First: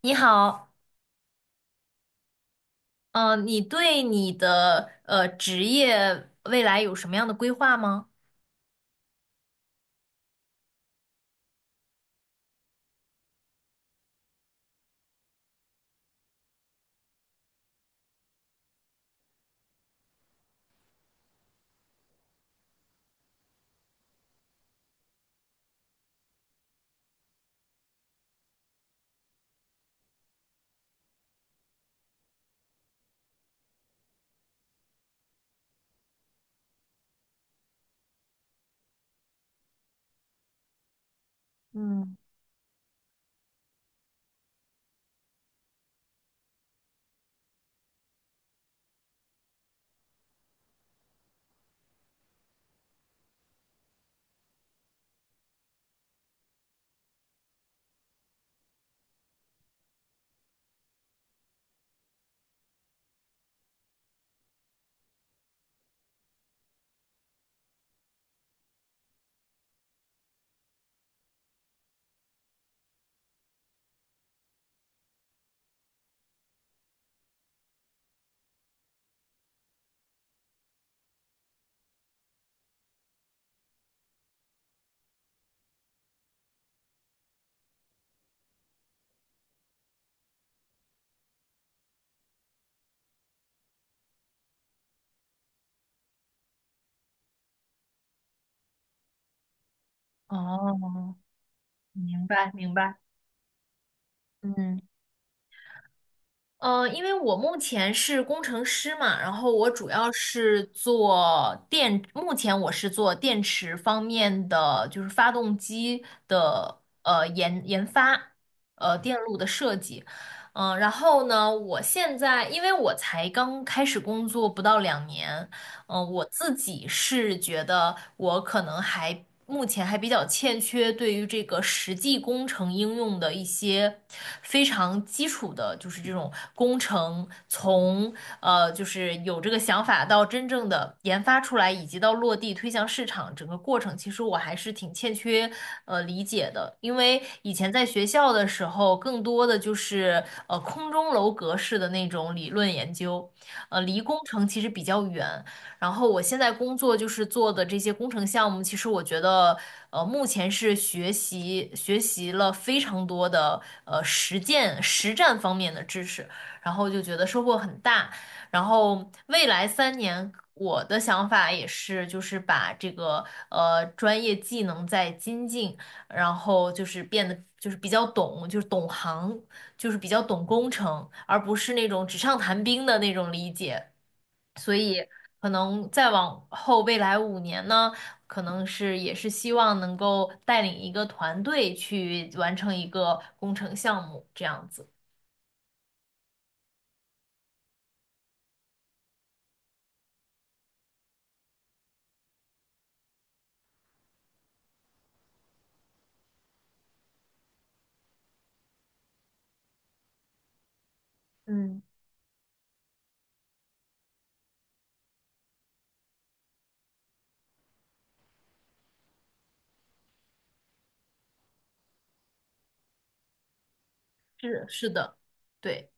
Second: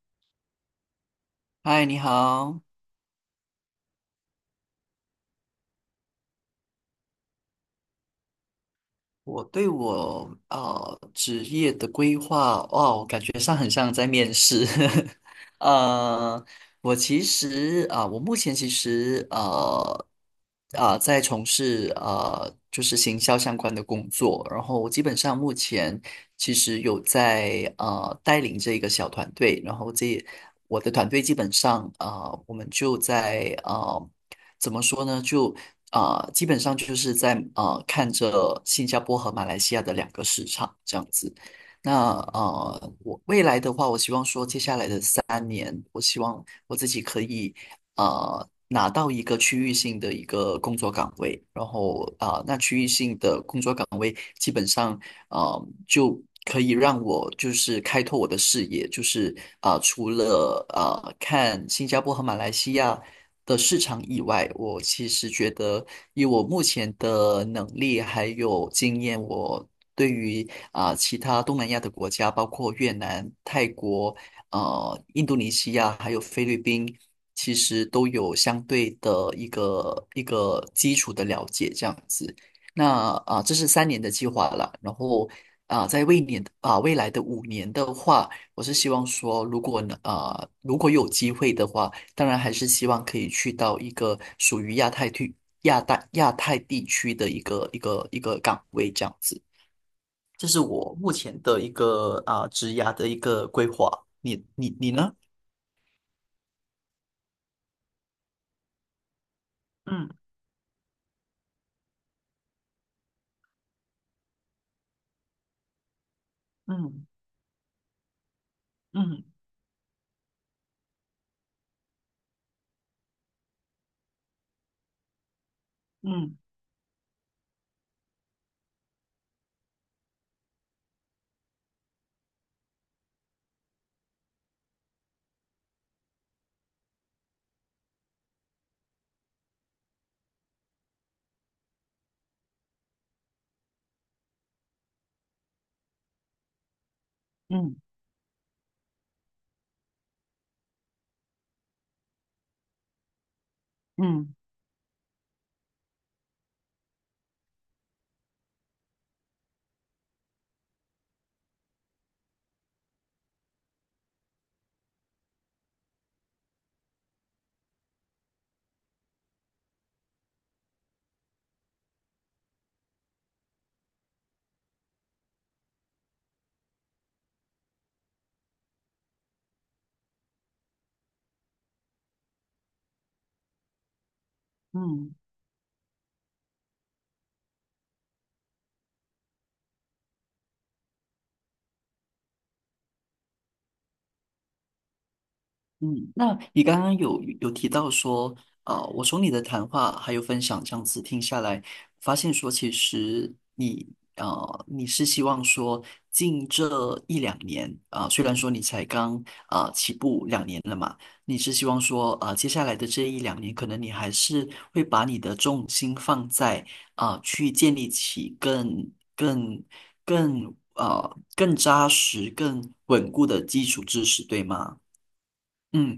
你好。嗨，你好。你对你的职业未来有什么样的规划吗？我对我职业的规划，哦，感觉上很像在面试。呃，我其实我目前其实在从事就是行销相关的工作，然后我基本上目前其实有在带领这一个小团队，然后我的团队基本上我们就在呃怎么说呢？就啊、基本上就是在看着新加坡和马来西亚的两个市场这样子。那嗯。我未来的话，我希望说接下来的三年，我希望我自己可以拿到一个区域性的一个工作岗位，然后那区域性的工作岗位基本上啊就可以让我就是开拓我的视野，就是除了看新加坡和马来西亚的市场以外，我其实觉得以我目前的能力还有经验，我对于其他东南亚的国家，包括越南、泰国、印度尼西亚还有菲律宾，其实都有相对的一个基础的了解，这样子。那这是三年的计划了。然后啊、在未年啊、未来的五年的话，我是希望说，如果如果有机会的话，当然还是希望可以去到一个属于亚太地区的一个岗位这样子。这是我目哦。前的一个明白职明涯白。的一个规划。你你嗯，你呢？因为我目前是工程师嘛，然后我主嗯要是做电，目前我是做电池方面的，就是发动机的嗯研发，电嗯路的设计，然后呢，我现在因为我才刚开始工作不到2年，我嗯自己是觉得我可能目前还比较欠缺对于这个实际工程应用的一些非常基础的，就是这种工程从就是有这个想法到真正的研发出来，以及到落地推向市场整个过程，其实我还是挺欠缺理解的，因为以嗯前嗯在学校的时候，更多的就是空中楼阁式的那种理论研究，离工嗯。程其实比较远。然后我现在工作就是做的这些工程项目，其实我觉得，目前是学习学习了非常多的实践实战方面的知识，然后就觉得收获很大。然后未来3年，我的想法也是，就是把这个专业技能再精进，然后就是变得就是比较懂，就是懂行，就是比较懂工程，而不是那种纸上谈兵的那种理解。嗯可能再往后未来5年呢，可能是也是希望能够带领一个团队去完成一个工程项目，这样子。嗯，那你刚刚有提到说，我从你的谈话还有分享这样子听下来，发现说其实你你是希望说近这一两年虽然说你才刚起步两年了嘛，你是希望嗯，说接下来的这一两年，可能你还是会把你的重心放在去建立起更扎实、更稳固的基础知识，对是吗？是的，对，嗯，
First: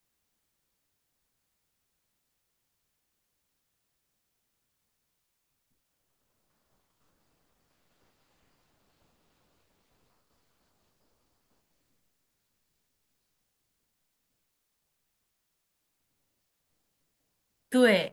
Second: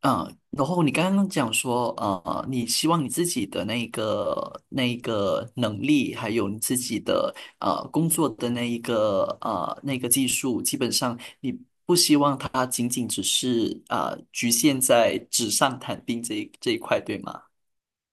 然后你刚刚讲说，你希望你自己的那个那一个能力，还有你自己的工作的那一个那个技术，基本上你不希望它仅仅只是局限在纸上谈兵这一块，对吗？对，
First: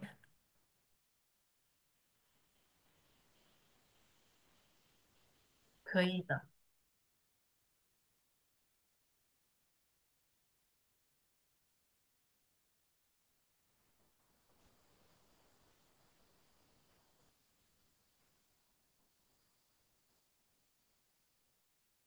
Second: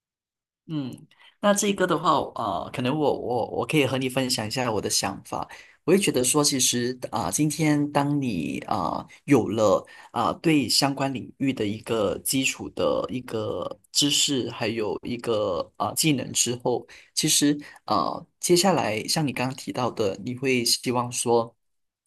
嗯，那这个的话，可能我可以和你分享一下我的想法。我也可觉以得的，说，其实今天当你有了对相关领域的一个基础的一个知识，还有一个技能之后，其实接下来像你刚刚提到的，你会希望说，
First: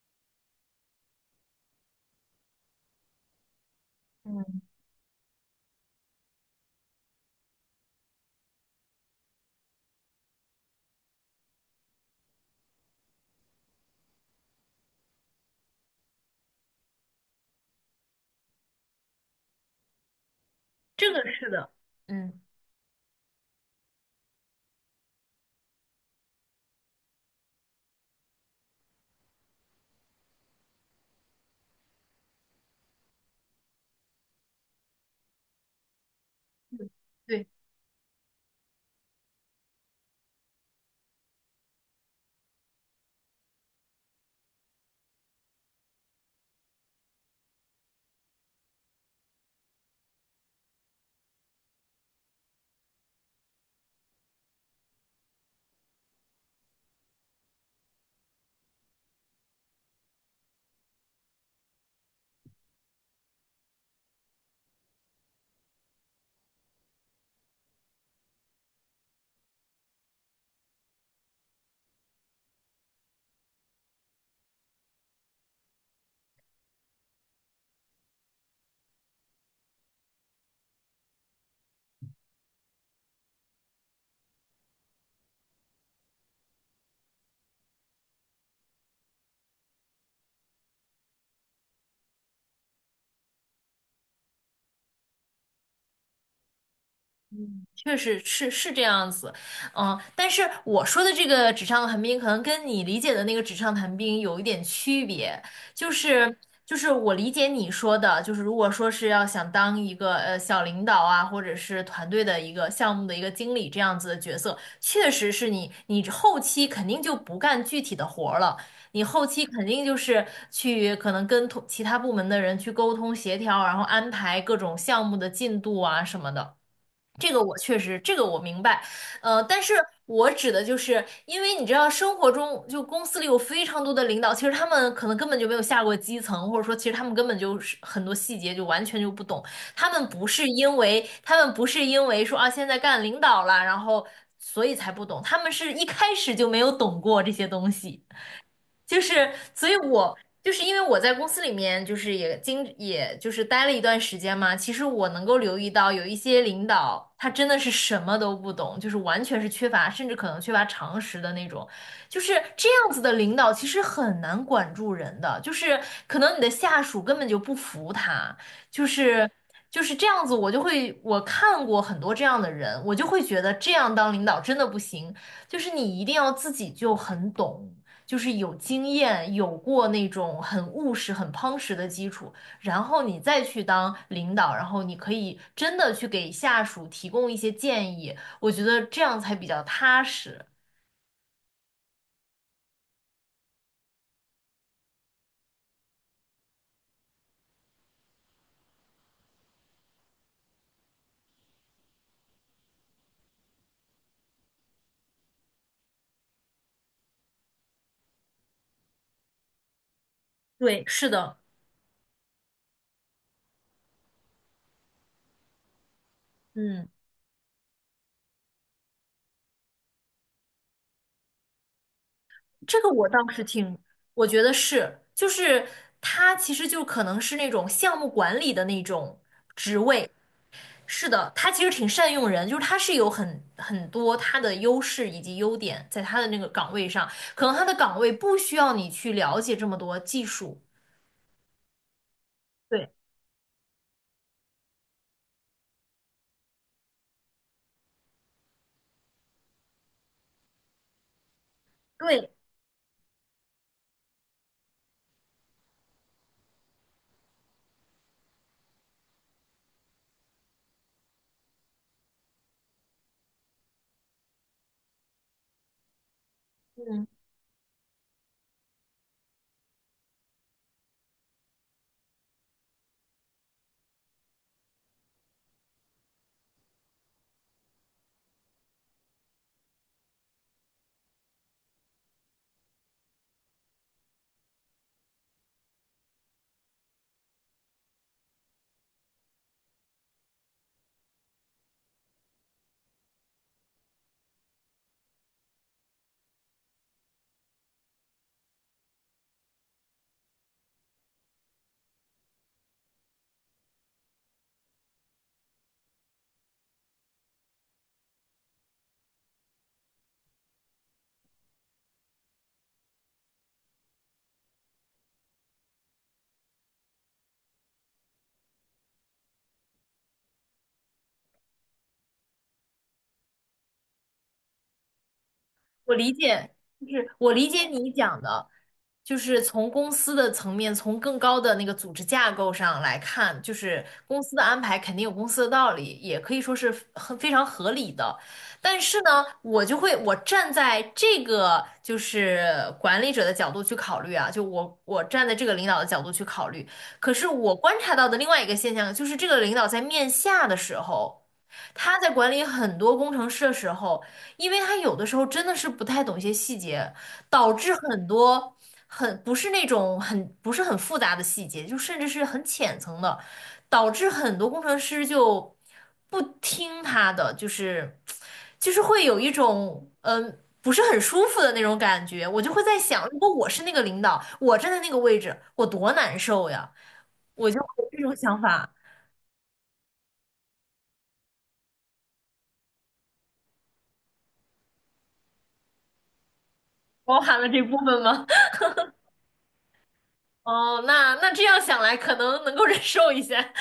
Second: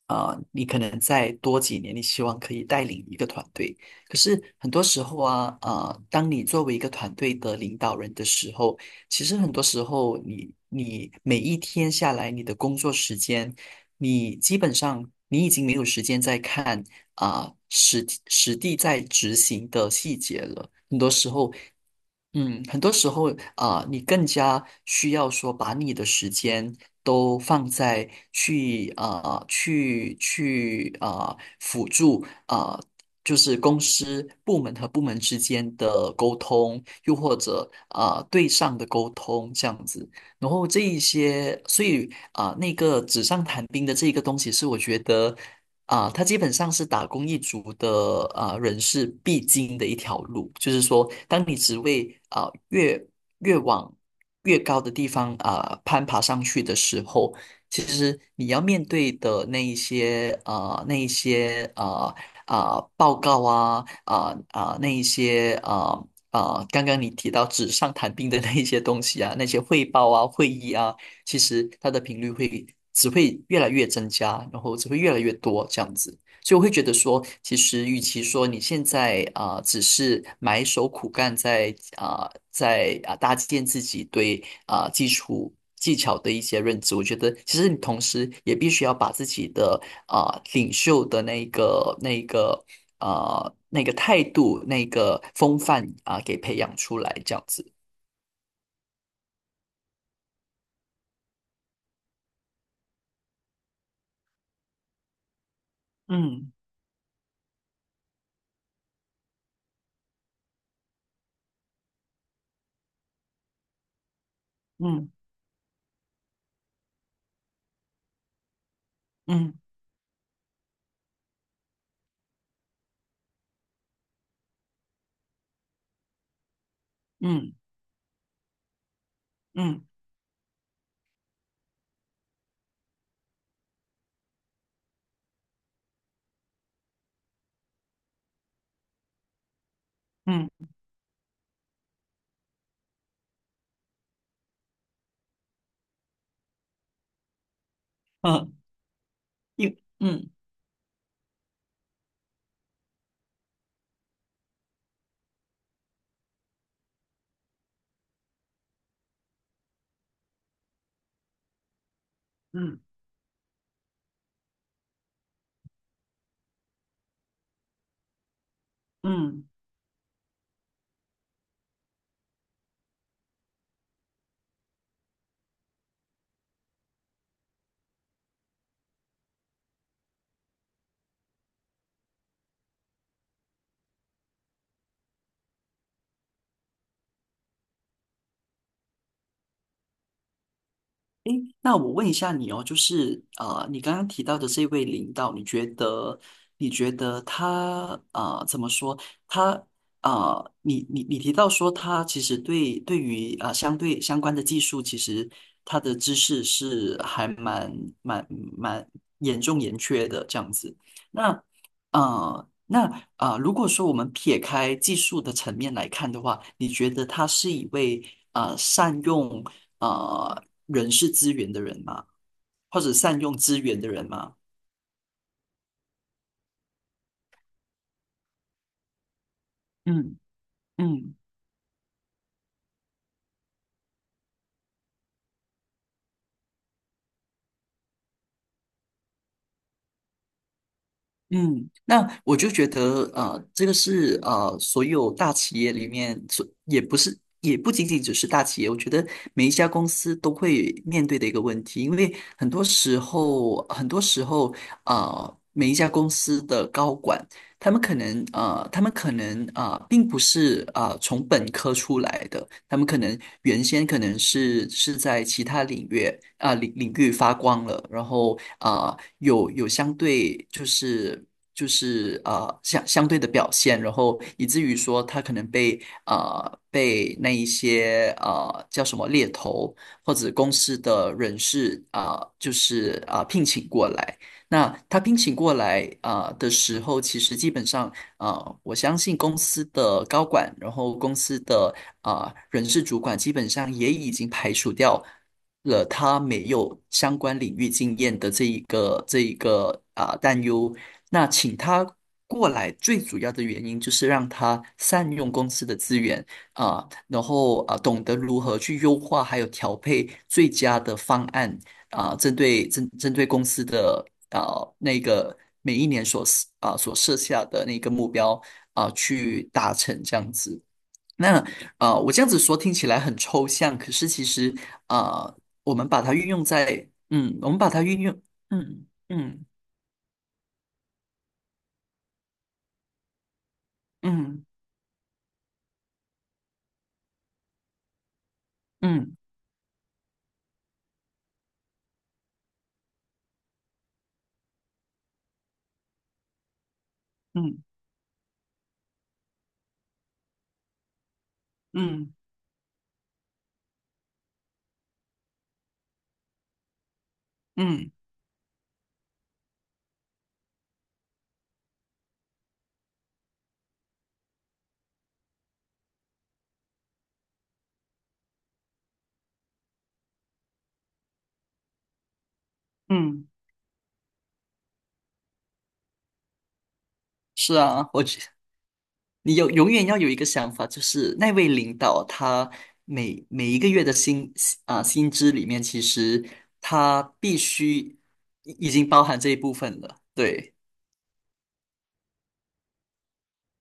你可能再多几年，你希望可以带领一个团队。可是嗯，很多时候当你作为一个团队的领导人的时候，其实很多时候你每一天下来，你的工作时间，你基本上你已经没有时间再看实实地在执行的细节了。很多这个时是候，的，嗯。嗯，很多时候你更加需要说把你的时间都放在去辅助就是公司部门和部门之间的沟通，又或对。者对上的沟通这样子。然后这一些，所以那个纸上谈兵的这一个东西是我觉得。它基本上是打工一族的人士必经的一条路，就是说，当你职位越往越高的地方攀爬上去的时候，其实你要面对的那一些啊那一些啊啊报告啊啊啊那一些啊啊刚刚你提到纸上谈兵的那一些东西啊，那些汇报啊会议啊。其实它的频率只会越来越增加，然后只会越来越多这样子。所以我会觉得说，其实与其说你现在只是埋首苦干在，搭建自己对基础技巧的一些认知，我觉得其实你同时也必须要把自己的领袖的那个态度那个风范给培养出来，这样子。确实是这样子，嗯，但是我说的这个纸上谈兵，可能跟你理解的那个纸上谈兵有一点区别，就是嗯就是我理解你说的，就是如果说是要想当一个小领导啊，或者是团队的一个项目的一个经理这样子的角色，确嗯实是你后期肯定就不干具体的活儿了。你后期嗯肯定就是去可能跟同其他部门的人去沟通协调，然后安排各种项目的进度啊什么的。这个嗯我确实，这个我明白，但是嗯我指的就是，因为你知道，生活中就公司里有非常多的领导，其实他们可能根本就没有下过基层，或者说，其实他们根本就是很多细节就完全就不懂。嗯。他们不是因为说啊，现在干领导了，然后所以才不懂，他们是一开始就没有懂过这些东西。嗯，就是，所以因我嗯就是因为我在公司里面，就是也就是待了一段时间嘛。其实我能够留意到，有一些领导他真的是什么都不懂，就是完全是缺乏，甚至可能缺乏常识的那种。就是这嗯样子的领导，其实很难管住人的。就是可能你的下属根本就不服他，就是嗯，就是这样子。我就会我看过很多这样的人，我就会觉得这样当领导真的不行，就是你一定要自己就很懂。就是有经验，有过那种很务实、很夯实的基础，然后你再去当领导，然后你可以真的去给下属提供一些建议，我觉得这样才比较踏实。诶，那我问一下你哦，就是你刚刚提到的这位领导，你觉得他怎么说？他你你你提到说他其实对于相关的技术，其实他的知识是还蛮蛮严缺的这样子。对，是的，那啊，那啊、如果说我们撇开技术的层面来看的话，你嗯，觉得他是一位善用？人事资源的人嘛，这或个者我倒善用是资挺，源的人我嘛。觉得是，就是他其实就可能是那种项目管理的那种。嗯，是嗯的，他其实挺善用人，就是他是有很多他的优势以及优点在他的那个岗位上，可能他的岗位不需要你去了解这么多技术。嗯，那我就觉对，得，这个是所有大企业里面，所也不是，也不仅仅只是大企业，我觉得每一家公司都会面对的一个问题，因为对，很多时候，很多时候，每一家公司的高管他们可能并不是从本科出来的，他们可能原先可能是在其他领域领嗯。域发光了，然后啊、有有相对就是相对的表现，然后以至于说他可能被啊、被那一些叫什么猎头或者公司的人士聘请过来。那他聘请过来的时候，其实基本上我相信公司的高管，然后公司的人事主管，基本上也已经排除掉了他没有相关领域经验的这一个担忧。那请他过来，最主要的原因就是让他善用公司的资源然后懂得如何去优化，还有调配最佳的方案。针对公司的啊、那个每一年所所设下的那个目标去达成这样子。那我这样子说听起来很抽象，可是其实啊、我们我把理它运用解，就在是我嗯，理我们解把它你运用讲的，嗯就是嗯从公司的层面，从更高的那个组织架构上来看，就是公司的嗯安排肯定有公司的道理，也可以说是很非常合理的。但是嗯呢，我就会我站在这个就是管理者的角度去考虑啊，就我站在这个领导的角度去考虑，可是我嗯观察到的另外一个现象就是，这个领导在面下的时候。他在嗯管理很多工程师的时候，因为他有的时候真的是不太懂一些细节，导致嗯很多很不是很复杂的细节，就甚至是很浅层的，导致很多工程师就不听他的，就是会有一种不是很舒服的那种感觉。我就会在想，如嗯。果我是那个领导，我站在那个位置，我多难受呀！我是就有啊，这我种想法，你有永远要有一个想法，就是那位领导他每一个月的薪资里面，其实他包必含了这部须分吗？已经包含这一部分了。对，哦，那这样想来，可能能够忍受一下。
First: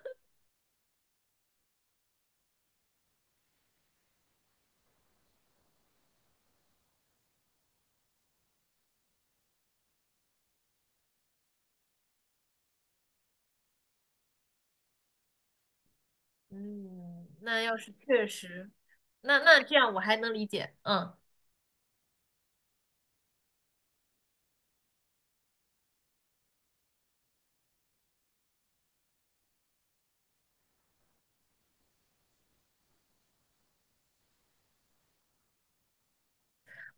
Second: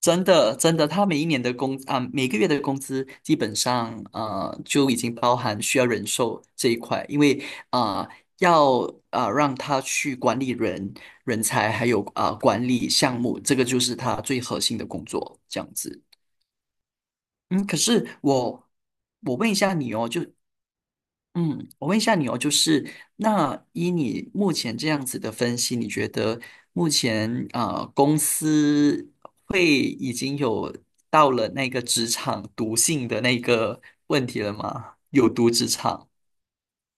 真的真的，他每个月的工资基本上就已经包含需要人寿这一块，因为啊、呃要啊、呃让他去管理人才还有管理项目，这个就是他最核心的工作，这样子。嗯，那嗯，要可是是确实，我我那问一那这下你样我哦，还就能理解，嗯。嗯，我问一下你哦，就是那依你目前这样子的分析，你觉得目前公司已经有到了那个职场毒性的那个问题了吗？有毒职场？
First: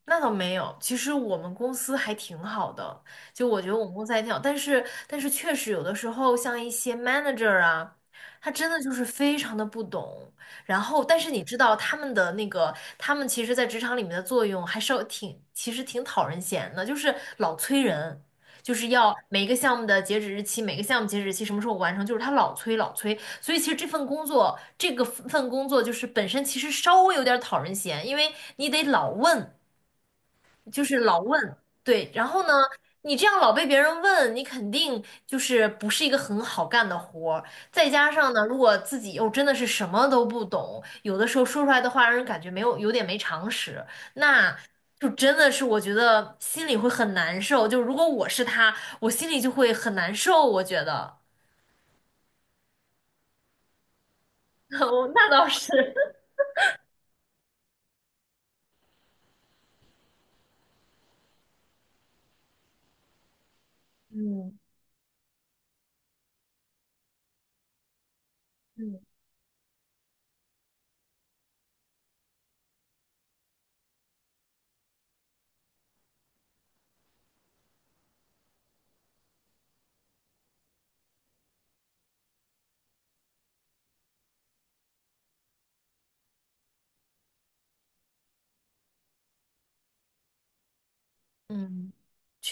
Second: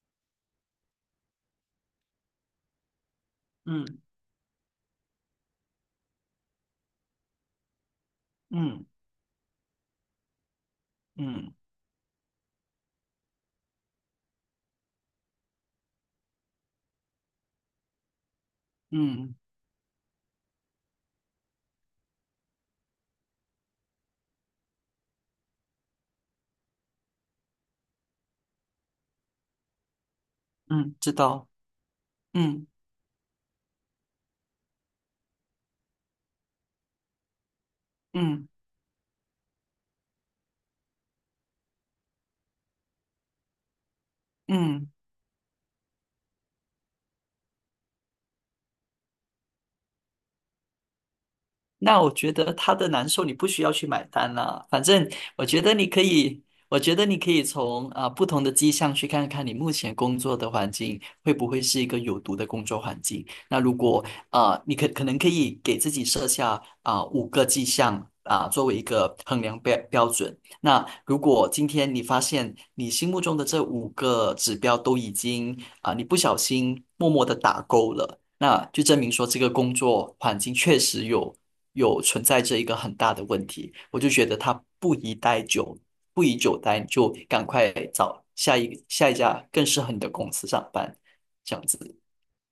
那倒没有，其实我们公司还挺好的，就我觉得我嗯们公司还挺好，但是确实有的时候像一些 manager 啊，他真的嗯就是非常的不懂，然后但是你嗯知道他们的那个，他们其实在职场里面的作用还是挺，其实挺讨人嫌的，就是老催人，就是要嗯每个项目的截止日期，每个项目截止日期什么时候完成，就是他老催老催，所以其实这份工作，这个份工作就是本身其实稍微有点讨人嫌，因为你得老问。就嗯，是知老道。问，对，然后呢，嗯你这样老被别人问，你肯定就是不是一个很好干的活儿。再加上呢，嗯如果自己又真的是什么都不懂，有的时候说出来的话让人感觉没有有点没常识，那嗯。就真的是我觉得心里会很难受。就如果我是他，我心里就会很难受。我觉得，那我觉得他的难受你不需要去买单啦，反我正那我倒觉是，得你可 以，我觉得你可以从不同的迹象去看看你目前工作的环境会不会是一个有毒的工作环境。那如果嗯你可能可以给自己设下五个迹象作为一嗯个衡量标准。那如果今天你发现你心目中的这五个指标都已经你不小心默默的打勾了。那就证明说这个工作环境确实有存在着一个很大的问题，我就觉得它不宜待久，不宜久待，你就赶快找下一家更适合你的公司上班，这样嗯，子，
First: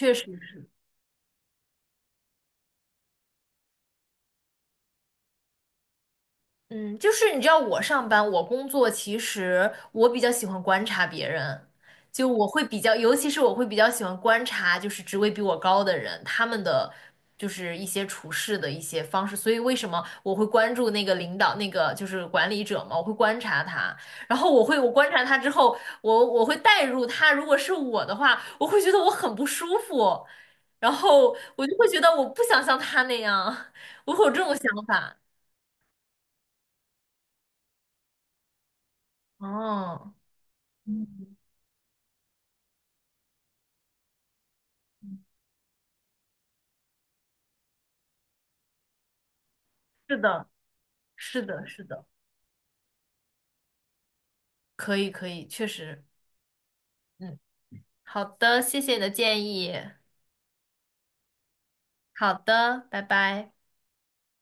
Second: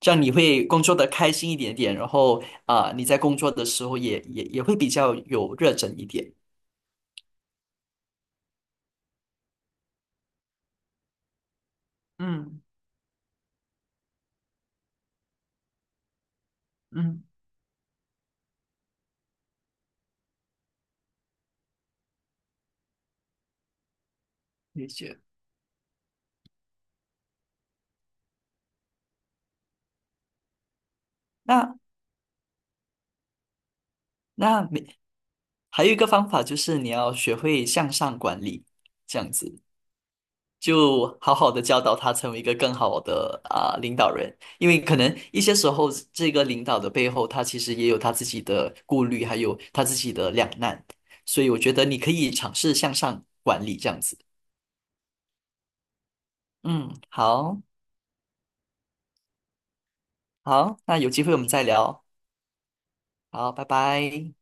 这样你实。会工作的开心一点点，然后你在工作的时候也会比较有热忱一点。嗯，就是你知道我上班，我工作，其实我比较喜欢观察别人，就我嗯，会比较，尤其是我会比较喜欢观察，就是职位比我高的人，他们的嗯，就是一些处事的一些方式。所以为什么我会关注那个领导，那个就是管理者嘛，我会观察他，然后我会理我观解。察他之后，我会带入他，如果是我的话，我会觉得我很不舒服，然后我就那会觉得我不想像他那样，我会有这种那想没法。还有一个方法就是你要学会向上管理，这样子。哦。就嗯，好好的教导他成为一个更好的领导人，因为可能一些时候这个领导的背后，他其实也有他自己的顾虑，还有他自己是的的，两难，是所以我的，觉是得你的，可以尝试向上管理这样子。可以，可以，确实，嗯，嗯，好，好的，谢谢你的建议，好，那有机会我们再聊。好的，拜好，拜。拜拜。